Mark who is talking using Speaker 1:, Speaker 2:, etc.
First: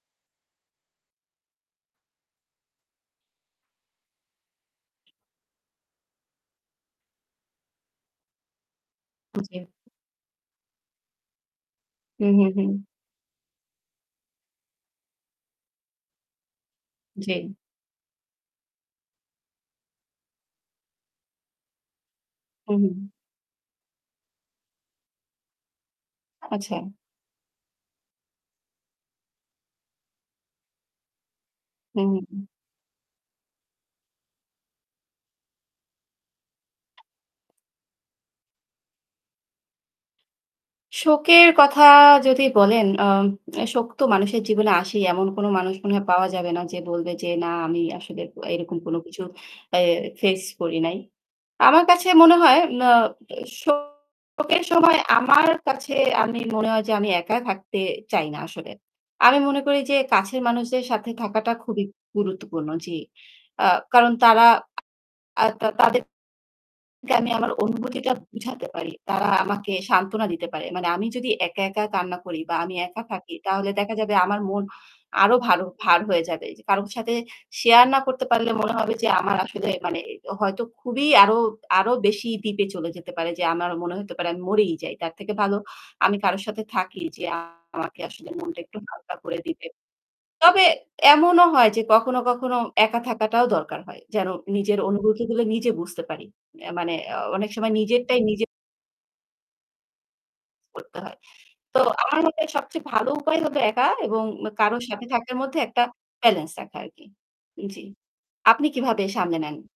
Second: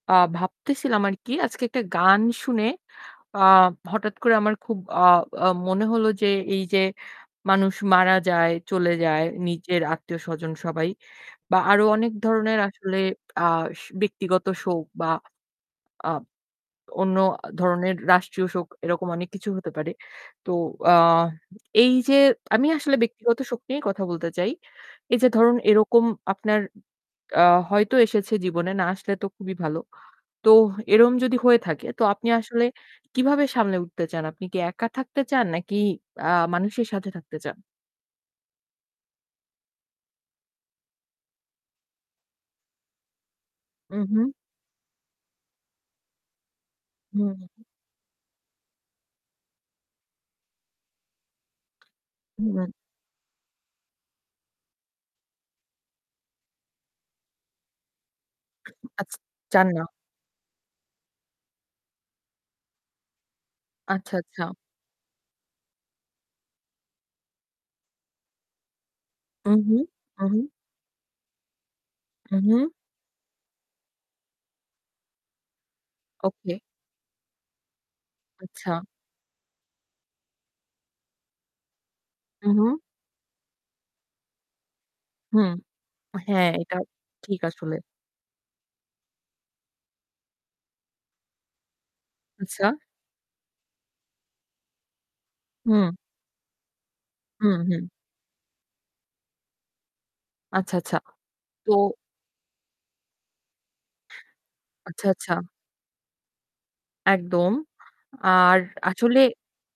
Speaker 1: আ ভাবতেছিলাম আরকি আজকে একটা গান শুনে আ হঠাৎ করে আমার খুব আ আ মনে হলো যে এইযে মানুষ মারা যায়, চলে যায়
Speaker 2: হু, জি।
Speaker 1: নিজের আত্মীয়স্বজন সবাই বা আরও অনেক
Speaker 2: হু, হু,
Speaker 1: ধরনের
Speaker 2: হু।
Speaker 1: আসলে আস ব্যক্তিগত শোক বা আ অন্য আ
Speaker 2: জি।
Speaker 1: ধরনের রাষ্ট্রীয় শোক, এরকম অনেক কিছু হতে পারে। তো আ এইযে আমি
Speaker 2: হু,
Speaker 1: আসলে
Speaker 2: হু।
Speaker 1: ব্যক্তিগত শোক নিয়েই কথা বলতে চাই। এইযে ধরুন এরকম আপনার
Speaker 2: আচ্ছা।
Speaker 1: আ হয়তো এসেছে জীবনে, না আসলে তো খুবই ভালো। তো এরকম যদি হয়ে থাকে
Speaker 2: হু,
Speaker 1: তো আপনি
Speaker 2: উ।
Speaker 1: আসলে কিভাবে সামলে উঠতে চান? আপনি কি একা থাকতে চান নাকি, আ মানুষের সাথে থাকতে চান?
Speaker 2: শোকের কথা যদি বলেন, আম শোক তো
Speaker 1: উহু।
Speaker 2: মানুষের জীবনে আসেই। এমন কোন মানুষ মনে হয় পাওয়া যাবে না যে বলবে যে না
Speaker 1: হুম।
Speaker 2: আমি আসলে এরকম কোন কিছু এ face করি নাই। আমার কাছে মনে হয়
Speaker 1: হুম।
Speaker 2: ম্না শোকের সময় আমার কাছে আমি মনে হয় যে আমি একা থাকতে চাই না আসলে।
Speaker 1: উ আচ্ছা,
Speaker 2: আমি মনে
Speaker 1: চান
Speaker 2: করি
Speaker 1: না।
Speaker 2: যে কাছের মানুষদের সাথে থাকাটা খুবই গুরুত্বপূর্ণ জি। আ কারণ
Speaker 1: আচ্ছা,
Speaker 2: তারা
Speaker 1: আচ্ছা।
Speaker 2: আ তা তাদের আমি আমার অনুভূতিটা বুঝাতে পারি। তারা আমাকে
Speaker 1: উহু,
Speaker 2: সান্ত্বনা
Speaker 1: উহু।
Speaker 2: দিতে পারে। মানে আমি যদি একা, একা কান্না করি বা
Speaker 1: উহু।
Speaker 2: আমি একা থাকি, তাহলে দেখা যাবে আমার মন আরও ভার ভার হয়ে যাবে।
Speaker 1: ওকে।
Speaker 2: যে কারো সাথে share না করতে পারলে
Speaker 1: আচ্ছা।
Speaker 2: মনে হবে যে আমার আসলে মানে এ হয়তো খুবই আরও আরও বেশি deep এ
Speaker 1: উহু।
Speaker 2: চলে যেতে পারে যে আমার মনে হতে পারে আমি মরেই যাই। তার থেকে
Speaker 1: হুম।
Speaker 2: ভালো আমি কারো
Speaker 1: হ্যাঁ,
Speaker 2: সাথে
Speaker 1: এটা
Speaker 2: থাকি যে
Speaker 1: ঠিক আসলে।
Speaker 2: আমাকে আসলে মনটা একটু হালকা করে দিবে। তবে এমনও হয় যে কখনো, কখনো
Speaker 1: আচ্ছা।
Speaker 2: একা থাকাটাও দরকার হয় যেন নিজের অনুভূতিগুলো নিজে
Speaker 1: হুম।
Speaker 2: বুঝতে পারি। এ মানে অ অনেক
Speaker 1: হুম,
Speaker 2: সময়
Speaker 1: হুম।
Speaker 2: নিজেরটাই নিজের
Speaker 1: আচ্ছা,
Speaker 2: করতে
Speaker 1: আচ্ছা।
Speaker 2: হয়।
Speaker 1: তো
Speaker 2: তো আমার মনে হয় সবচেয়ে ভালো উপায় হলো একা এবং কারো সাথে
Speaker 1: আচ্ছা, আচ্ছা।
Speaker 2: থাকার মধ্যে একটা balance রাখা আরকি।
Speaker 1: একদম।
Speaker 2: জি।
Speaker 1: আর
Speaker 2: আপনি কিভাবে
Speaker 1: আসলে
Speaker 2: সামলে নেন?